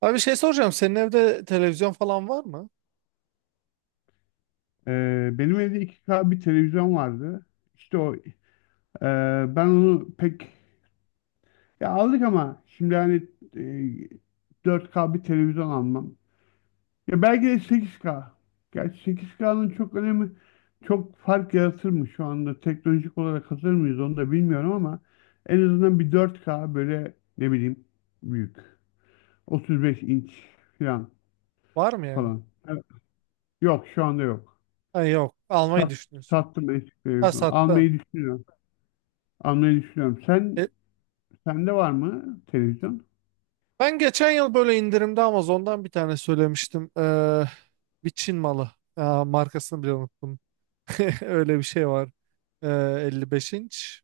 Abi bir şey soracağım. Senin evde televizyon falan var mı? Benim evde 2K bir televizyon vardı. İşte o ben onu pek, ya aldık ama şimdi hani 4K bir televizyon almam. Ya belki de 8K. Gerçi 8K'nın çok önemi, çok fark yaratır mı, şu anda teknolojik olarak hazır mıyız onu da bilmiyorum ama en azından bir 4K, böyle ne bileyim, büyük. 35 inç falan Var mı yani? falan. Evet. Yok, şu anda yok. Ha, yok. Almayı Sat, düşünüyorsun. sattım eski Ha televizyonu. sattın. Almayı düşünüyorum. Almayı düşünüyorum. Sen E, sende var mı televizyon? Ben geçen yıl böyle indirimde Amazon'dan bir tane söylemiştim. Bir Çin malı. Markasını bile unuttum. Öyle bir şey var. Ee, 55 inç.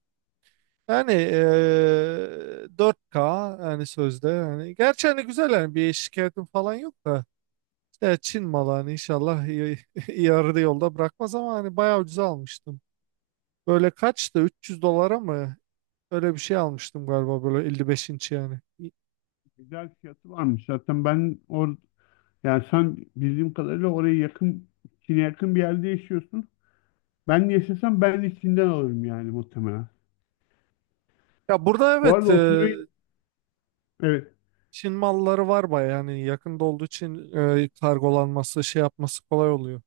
Yani 4K yani sözde. Yani, gerçi hani güzel yani bir şikayetim falan yok da. İşte Çin malı hani inşallah iyi, iyi arada yolda bırakmaz ama hani bayağı ucuza almıştım. Böyle kaçtı? 300 dolara mı? Öyle bir şey almıştım galiba böyle 55 inç yani. Güzel fiyatı varmış. Zaten ben yani sen, bildiğim kadarıyla, oraya yakın, Çin'e yakın bir yerde yaşıyorsun. Ben yaşasam ben de Çin'den alırım yani muhtemelen. Ya burada Bu evet, arada 35 evet, Çin malları var baya yani yakında olduğu için kargolanması şey yapması kolay oluyor.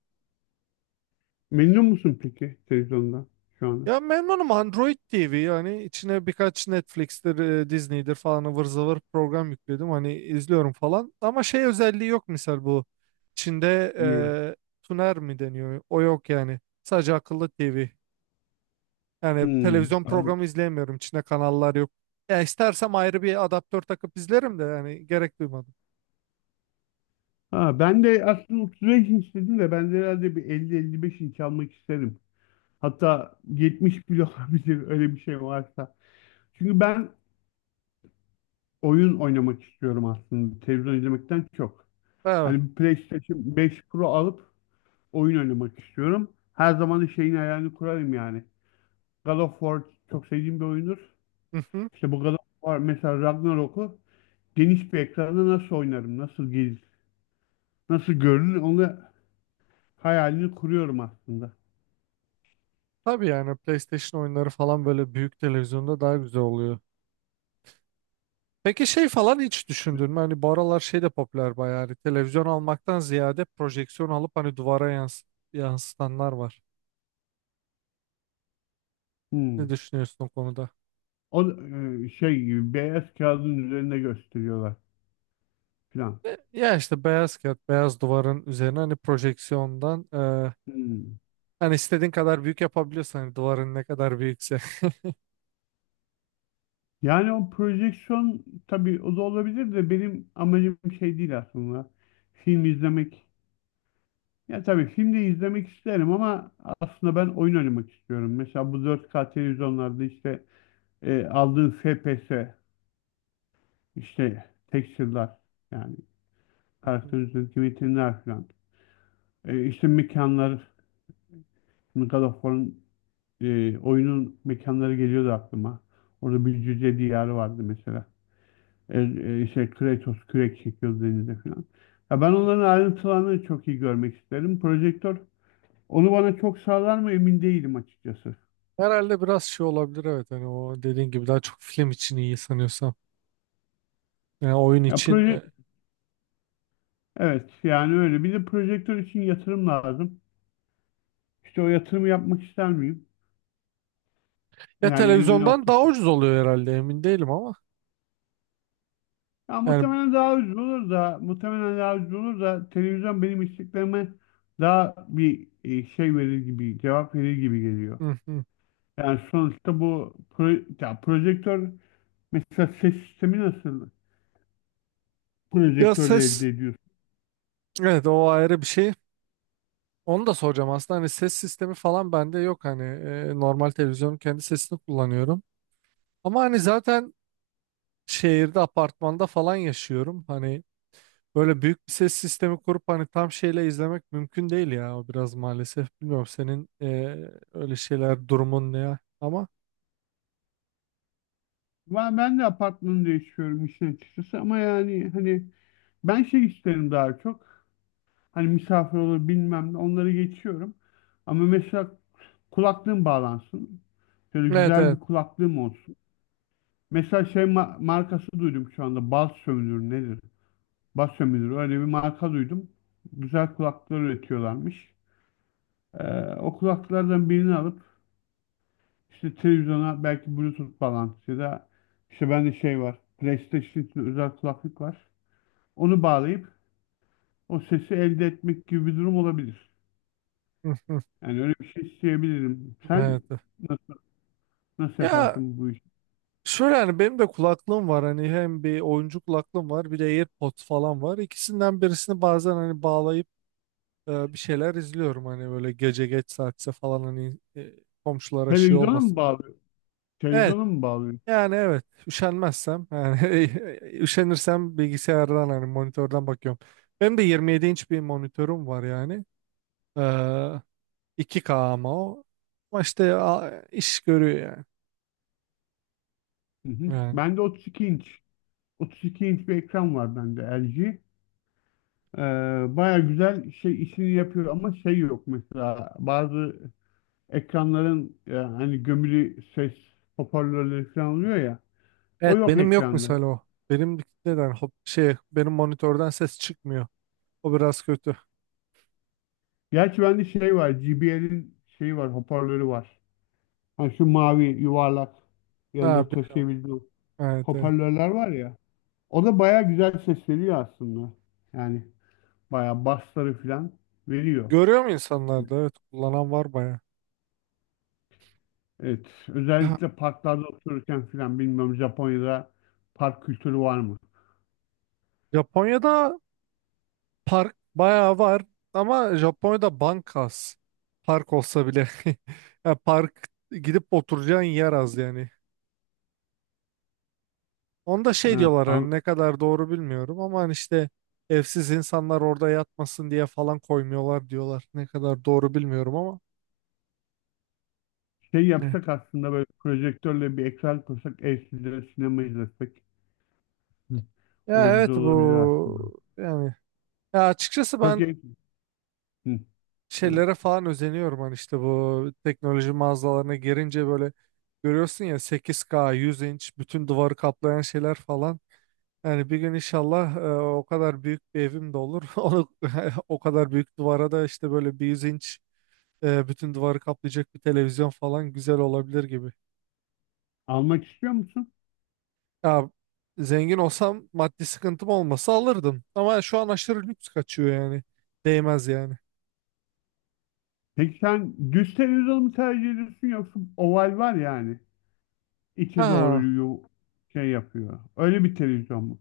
memnun musun peki televizyondan şu anda? Ya memnunum, Android TV yani, içine birkaç Netflix'tir, Disney'dir falan ıvır zıvır program yükledim hani izliyorum falan. Ama şey özelliği yok misal, bu Çin'de Evet. Tuner mi deniyor o yok yani, sadece akıllı TV. Yani Hmm. televizyon programı izleyemiyorum. İçinde kanallar yok. Ya istersem ayrı bir adaptör takıp izlerim de yani gerek duymadım. Ha, ben de aslında 35 inç dedim de ben de herhalde bir 50-55 inç almak isterim. Hatta 70 bile olabilir, öyle bir şey varsa. Çünkü ben oyun oynamak istiyorum aslında, televizyon izlemekten çok. Evet. Hani PlayStation 5 Pro alıp oyun oynamak istiyorum. Her zaman da şeyin hayalini kurarım yani. God of War çok sevdiğim bir oyundur. Hı hı. İşte bu God of War mesela, Ragnarok'u geniş bir ekranda nasıl oynarım, nasıl gelir, nasıl görünür, onu hayalini kuruyorum aslında. Tabii yani PlayStation oyunları falan böyle büyük televizyonda daha güzel oluyor. Peki şey falan hiç düşündün mü? Hani bu aralar şey de popüler bayağı. Hani televizyon almaktan ziyade projeksiyon alıp hani duvara yansıtanlar var. Ne Hmm. düşünüyorsun o konuda? O şey gibi, beyaz kağıdın üzerinde gösteriyorlar falan. Ya işte beyaz kağıt, beyaz duvarın üzerine hani projeksiyondan Hmm. hani istediğin kadar büyük yapabiliyorsan, hani duvarın ne kadar büyükse. Yani o projeksiyon, tabii o da olabilir de, benim amacım şey değil aslında. Film izlemek. Ya tabii film de izlemek isterim ama aslında ben oyun oynamak istiyorum. Mesela bu 4K televizyonlarda işte aldığın FPS, işte texture'lar, yani karakter üzerindeki metinler falan. İşte mekanlar, God of War'ın oyunun mekanları geliyordu aklıma. Orada bir cüce diyarı vardı mesela. İşte Kratos kürek çekiyor denize falan. Ya ben onların ayrıntılarını çok iyi görmek isterim. Projektör onu bana çok sağlar mı, emin değilim açıkçası. Herhalde biraz şey olabilir, evet, hani o dediğin gibi daha çok film için iyi sanıyorsam. Yani oyun Ya için evet, yani öyle. Bir de projektör için yatırım lazım. İşte o yatırımı yapmak ister miyim? ya Yani evimin televizyondan daha ortası. ucuz oluyor herhalde, emin değilim ama. Ya Yani muhtemelen daha ucuz olur da televizyon benim isteklerime daha bir şey verir gibi, cevap verir gibi geliyor. hı hı. Yani sonuçta bu ya projektör. Mesela ses sistemi nasıl Ya projektörle ses, elde ediyorsun? evet, o ayrı bir şey. Onu da soracağım aslında, hani ses sistemi falan bende yok, hani normal televizyonun kendi sesini kullanıyorum. Ama hani zaten şehirde, apartmanda falan yaşıyorum. Hani böyle büyük bir ses sistemi kurup hani tam şeyle izlemek mümkün değil ya. O biraz maalesef. Bilmiyorum senin öyle şeyler, durumun ne ya. Ama Ben de apartmanı değiştiriyorum işin açıkçası ama yani hani, ben şey isterim daha çok. Hani misafir olur bilmem ne, onları geçiyorum. Ama mesela kulaklığım bağlansın. Şöyle evet, güzel evet. bir kulaklığım olsun. Mesela şey markası duydum şu anda. Bas sömürür nedir? Bas sömürür, öyle bir marka duydum. Güzel kulaklıklar üretiyorlarmış. O kulaklıklardan birini alıp, İşte televizyona belki Bluetooth falan, ya da işte bende şey var, PlayStation için özel kulaklık var, onu bağlayıp o sesi elde etmek gibi bir durum olabilir. Hı, hı. Yani öyle bir şey isteyebilirim. Evet, Sen evet. na- nasıl Ya yaparsın bu işi? şöyle, hani benim de kulaklığım var. Hani hem bir oyuncu kulaklığım var, bir de AirPods falan var. İkisinden birisini bazen hani bağlayıp bir şeyler izliyorum. Hani böyle gece geç saatse falan hani komşulara şey Televizyona mı olmasın diye. bağlıyor? Evet. Televizyona mı bağlıyor? Yani evet, üşenmezsem yani üşenirsem bilgisayardan, hani monitörden bakıyorum. Benim de 27 inç bir monitörüm var yani. Ee, 2K ama o. Ama işte iş görüyor yani. Hı hı. Yani. Bende 32 inç. 32 inç bir ekran var bende, LG. Ee, Baya güzel şey, işini yapıyor ama şey yok mesela, bazı ekranların hani gömülü ses hoparlörleri falan oluyor ya, o Evet, yok benim yok ekranda. mesela o. Benim neden hop, şey, benim monitörden ses çıkmıyor. O biraz kötü. Gerçi bende şey var, JBL'in şeyi var, hoparlörü var. Hani şu mavi yuvarlak, Ha, yanında biliyorum, taşıyabildiği biliyorum. Evet, evet. hoparlörler var ya. O da baya güzel ses veriyor aslında. Yani baya bassları falan veriyor. Görüyor mu insanlar da? Evet, kullanan var baya. Evet, Ha. özellikle parklarda otururken falan. Bilmiyorum, Japonya'da park kültürü var mı? Japonya'da, park bayağı var ama Japonya'da bank az. Park olsa bile. Ya park gidip oturacağın yer az yani. Onda şey Ha, diyorlar, hani ne kadar doğru bilmiyorum ama, hani işte evsiz insanlar orada yatmasın diye falan koymuyorlar diyorlar. Ne kadar doğru bilmiyorum ama. şey Ne? yapsak aslında, böyle projektörle bir ekran kursak, evsizlere sinema izlesek. Hı. O Ya da güzel evet, olabilir aslında. bu yani, ya açıkçası Çok ben iyi. Hı, evet. şeylere falan özeniyorum, hani işte bu teknoloji mağazalarına girince böyle görüyorsun ya, 8K 100 inç bütün duvarı kaplayan şeyler falan. Yani bir gün inşallah o kadar büyük bir evim de olur. Onu o kadar büyük duvara da işte böyle bir yüz inç bütün duvarı kaplayacak bir televizyon falan güzel olabilir gibi. Almak istiyor musun? Ya zengin olsam, maddi sıkıntım olmasa alırdım. Ama şu an aşırı lüks kaçıyor yani. Değmez yani. Peki sen düz televizyon mu tercih ediyorsun, yoksa oval var yani, içe doğru Ha. Şey yapıyor, öyle bir televizyon mu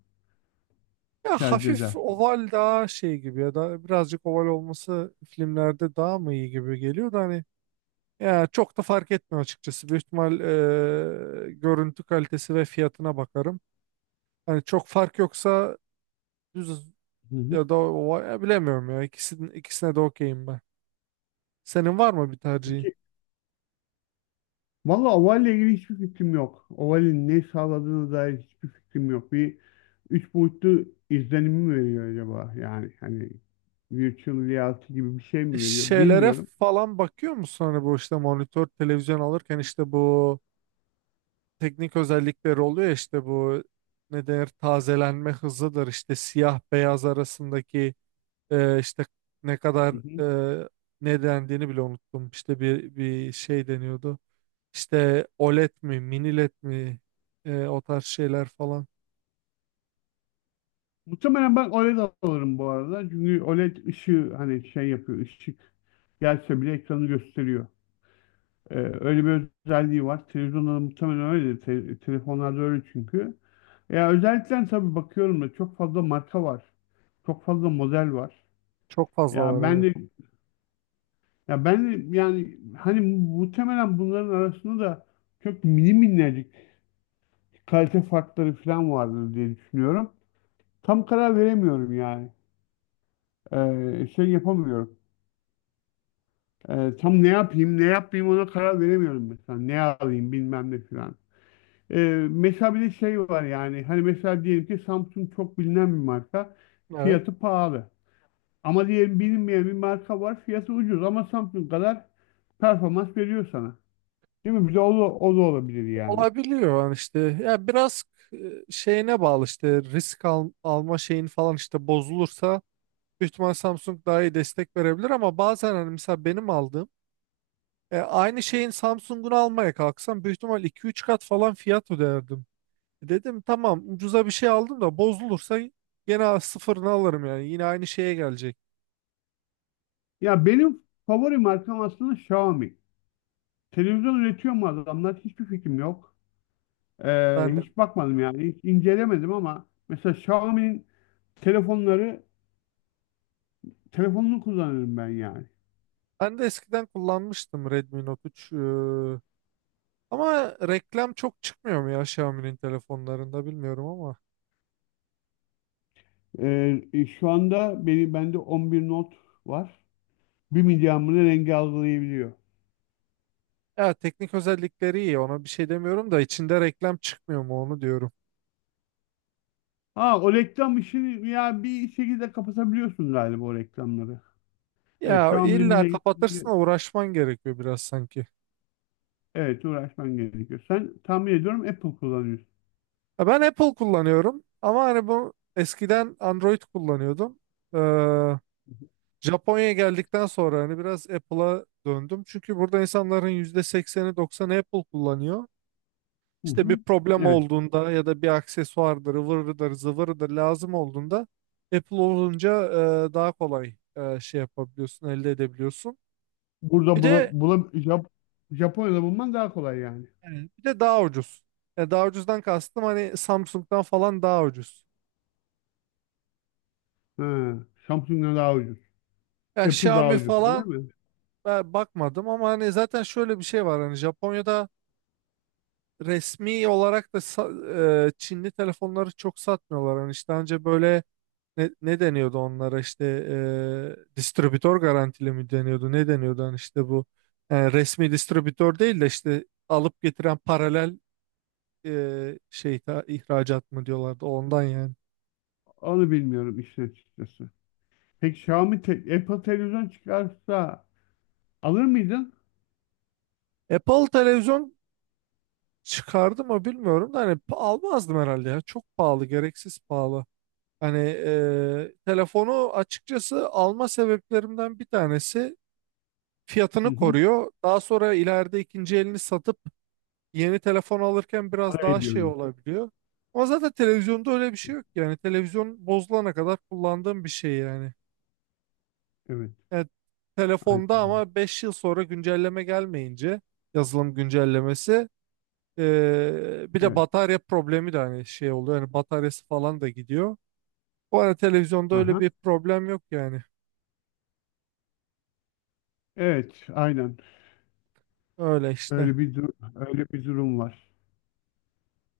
Ya tercih hafif edersin? oval daha şey gibi ya da birazcık oval olması filmlerde daha mı iyi gibi geliyor da hani, ya çok da fark etmiyor açıkçası. Büyük ihtimal görüntü kalitesi ve fiyatına bakarım. Yani çok fark yoksa düz, Hı ya da ya bilemiyorum ya. İkisinin, ikisine de okeyim ben. Senin var mı bir hı. tercihin? Valla Oval'le ilgili hiçbir fikrim yok. Oval'in ne sağladığına dair hiçbir fikrim yok. Bir üç boyutlu izlenim mi veriyor acaba? Yani hani virtual reality gibi bir şey mi veriyor Şeylere bilmiyorum. falan bakıyor musun? Hani bu işte monitör, televizyon alırken işte bu teknik özellikleri oluyor ya, işte bu ne denir, tazelenme hızıdır, işte siyah beyaz arasındaki işte ne kadar, Hı hı. e, ne dendiğini bile unuttum. İşte bir şey deniyordu. İşte OLED mi, mini LED mi, o tarz şeyler falan. Muhtemelen ben OLED alırım bu arada. Çünkü OLED ışığı hani şey yapıyor, ışık gelse bile ekranı gösteriyor. Öyle bir özelliği var. Televizyonda da muhtemelen öyle. Telefonlarda öyle çünkü. Ya özellikle tabii bakıyorum da, çok fazla marka var. Çok fazla model var. Çok fazla var, Ya ben evet. de Ya ben yani hani, muhtemelen bunların arasında da çok mini minnacık kalite farkları falan vardır diye düşünüyorum. Tam karar veremiyorum yani. Şey yapamıyorum. Tam ne yapayım, ne yapmayayım, ona karar veremiyorum mesela. Ne alayım bilmem ne falan. Mesela bir de şey var yani. Hani mesela diyelim ki Samsung çok bilinen bir marka. Evet. Fiyatı pahalı. Ama diyelim bilinmeyen bir marka var. Fiyatı ucuz ama Samsung kadar performans veriyor sana. Değil mi? Bir de o da olabilir yani. Olabiliyor yani işte. Ya biraz e, şeyine bağlı, işte risk alma şeyin falan, işte bozulursa büyük ihtimal Samsung daha iyi destek verebilir ama bazen hani mesela benim aldığım aynı şeyin Samsung'unu almaya kalksam büyük ihtimal iki üç kat falan fiyat öderdim. Dedim tamam, ucuza bir şey aldım da bozulursa yine sıfırını alırım yani, yine aynı şeye gelecek. Ya benim favori markam aslında Xiaomi. Televizyon üretiyor mu adamlar? Hiçbir fikrim yok. Ben de, Hiç bakmadım yani. Hiç incelemedim ama mesela Xiaomi'nin telefonları telefonunu kullanırım ben yani. ben de eskiden kullanmıştım, Redmi Note 3. Ama reklam çok çıkmıyor mu ya Xiaomi'nin telefonlarında, bilmiyorum ama. Şu anda bende 11 Note var. 1 milyamını rengi algılayabiliyor. Ya teknik özellikleri iyi, ona bir şey demiyorum da içinde reklam çıkmıyor mu onu diyorum. Ha, o reklam işini ya bir şekilde kapatabiliyorsun galiba, o reklamları. Evet, Ya Xiaomi'nin illa kapatırsın, bir uğraşman gerekiyor biraz sanki. evet, uğraşman gerekiyor. Sen, tahmin ediyorum, Apple kullanıyorsun. Ya ben Apple kullanıyorum ama hani bu eskiden Android kullanıyordum. Ee, Japonya'ya geldikten sonra hani biraz Apple'a döndüm. Çünkü burada insanların %80'i 90'ı Apple kullanıyor. Hı hı. İşte bir problem Evet. olduğunda ya da bir aksesuardır, ıvırıdır, zıvırıdır lazım olduğunda Apple olunca daha kolay şey yapabiliyorsun, elde edebiliyorsun. Bir Burada de Japonya'da bulman daha kolay yani. yani, bir de daha ucuz. Yani daha ucuzdan kastım hani Samsung'dan falan daha ucuz. Ha, Samsung'dan daha ucuz. Yani Apple daha Xiaomi ucuz. Öyle falan mi? ben bakmadım ama hani zaten şöyle bir şey var, hani Japonya'da resmi olarak da Çinli telefonları çok satmıyorlar. Hani işte önce böyle ne deniyordu onlara, işte distribütör garantili mi deniyordu, ne deniyordu, hani işte bu resmi distribütör değil de işte alıp getiren paralel şey ihracat mı diyorlardı, ondan yani. Onu bilmiyorum işin açıkçası. Peki Xiaomi Apple televizyon çıkarsa alır mıydın? Apple televizyon çıkardı mı bilmiyorum da hani almazdım herhalde, ya çok pahalı, gereksiz pahalı. Hani telefonu açıkçası alma sebeplerimden bir tanesi Hı fiyatını hı. koruyor. Daha sonra ileride ikinci elini satıp yeni telefon alırken biraz Para daha şey ediyordu. olabiliyor. Ama zaten televizyonda öyle bir şey yok yani. Televizyon bozulana kadar kullandığım bir şey yani. Evet. Evet, Aynen, telefonda öyle. ama 5 yıl sonra güncelleme gelmeyince, yazılım güncellemesi, bir de Evet. batarya problemi de hani şey oluyor. Yani bataryası falan da gidiyor. Bu arada televizyonda öyle Aha. bir problem yok yani. Evet. Aynen. Öyle işte. Öyle bir dur öyle bir durum var.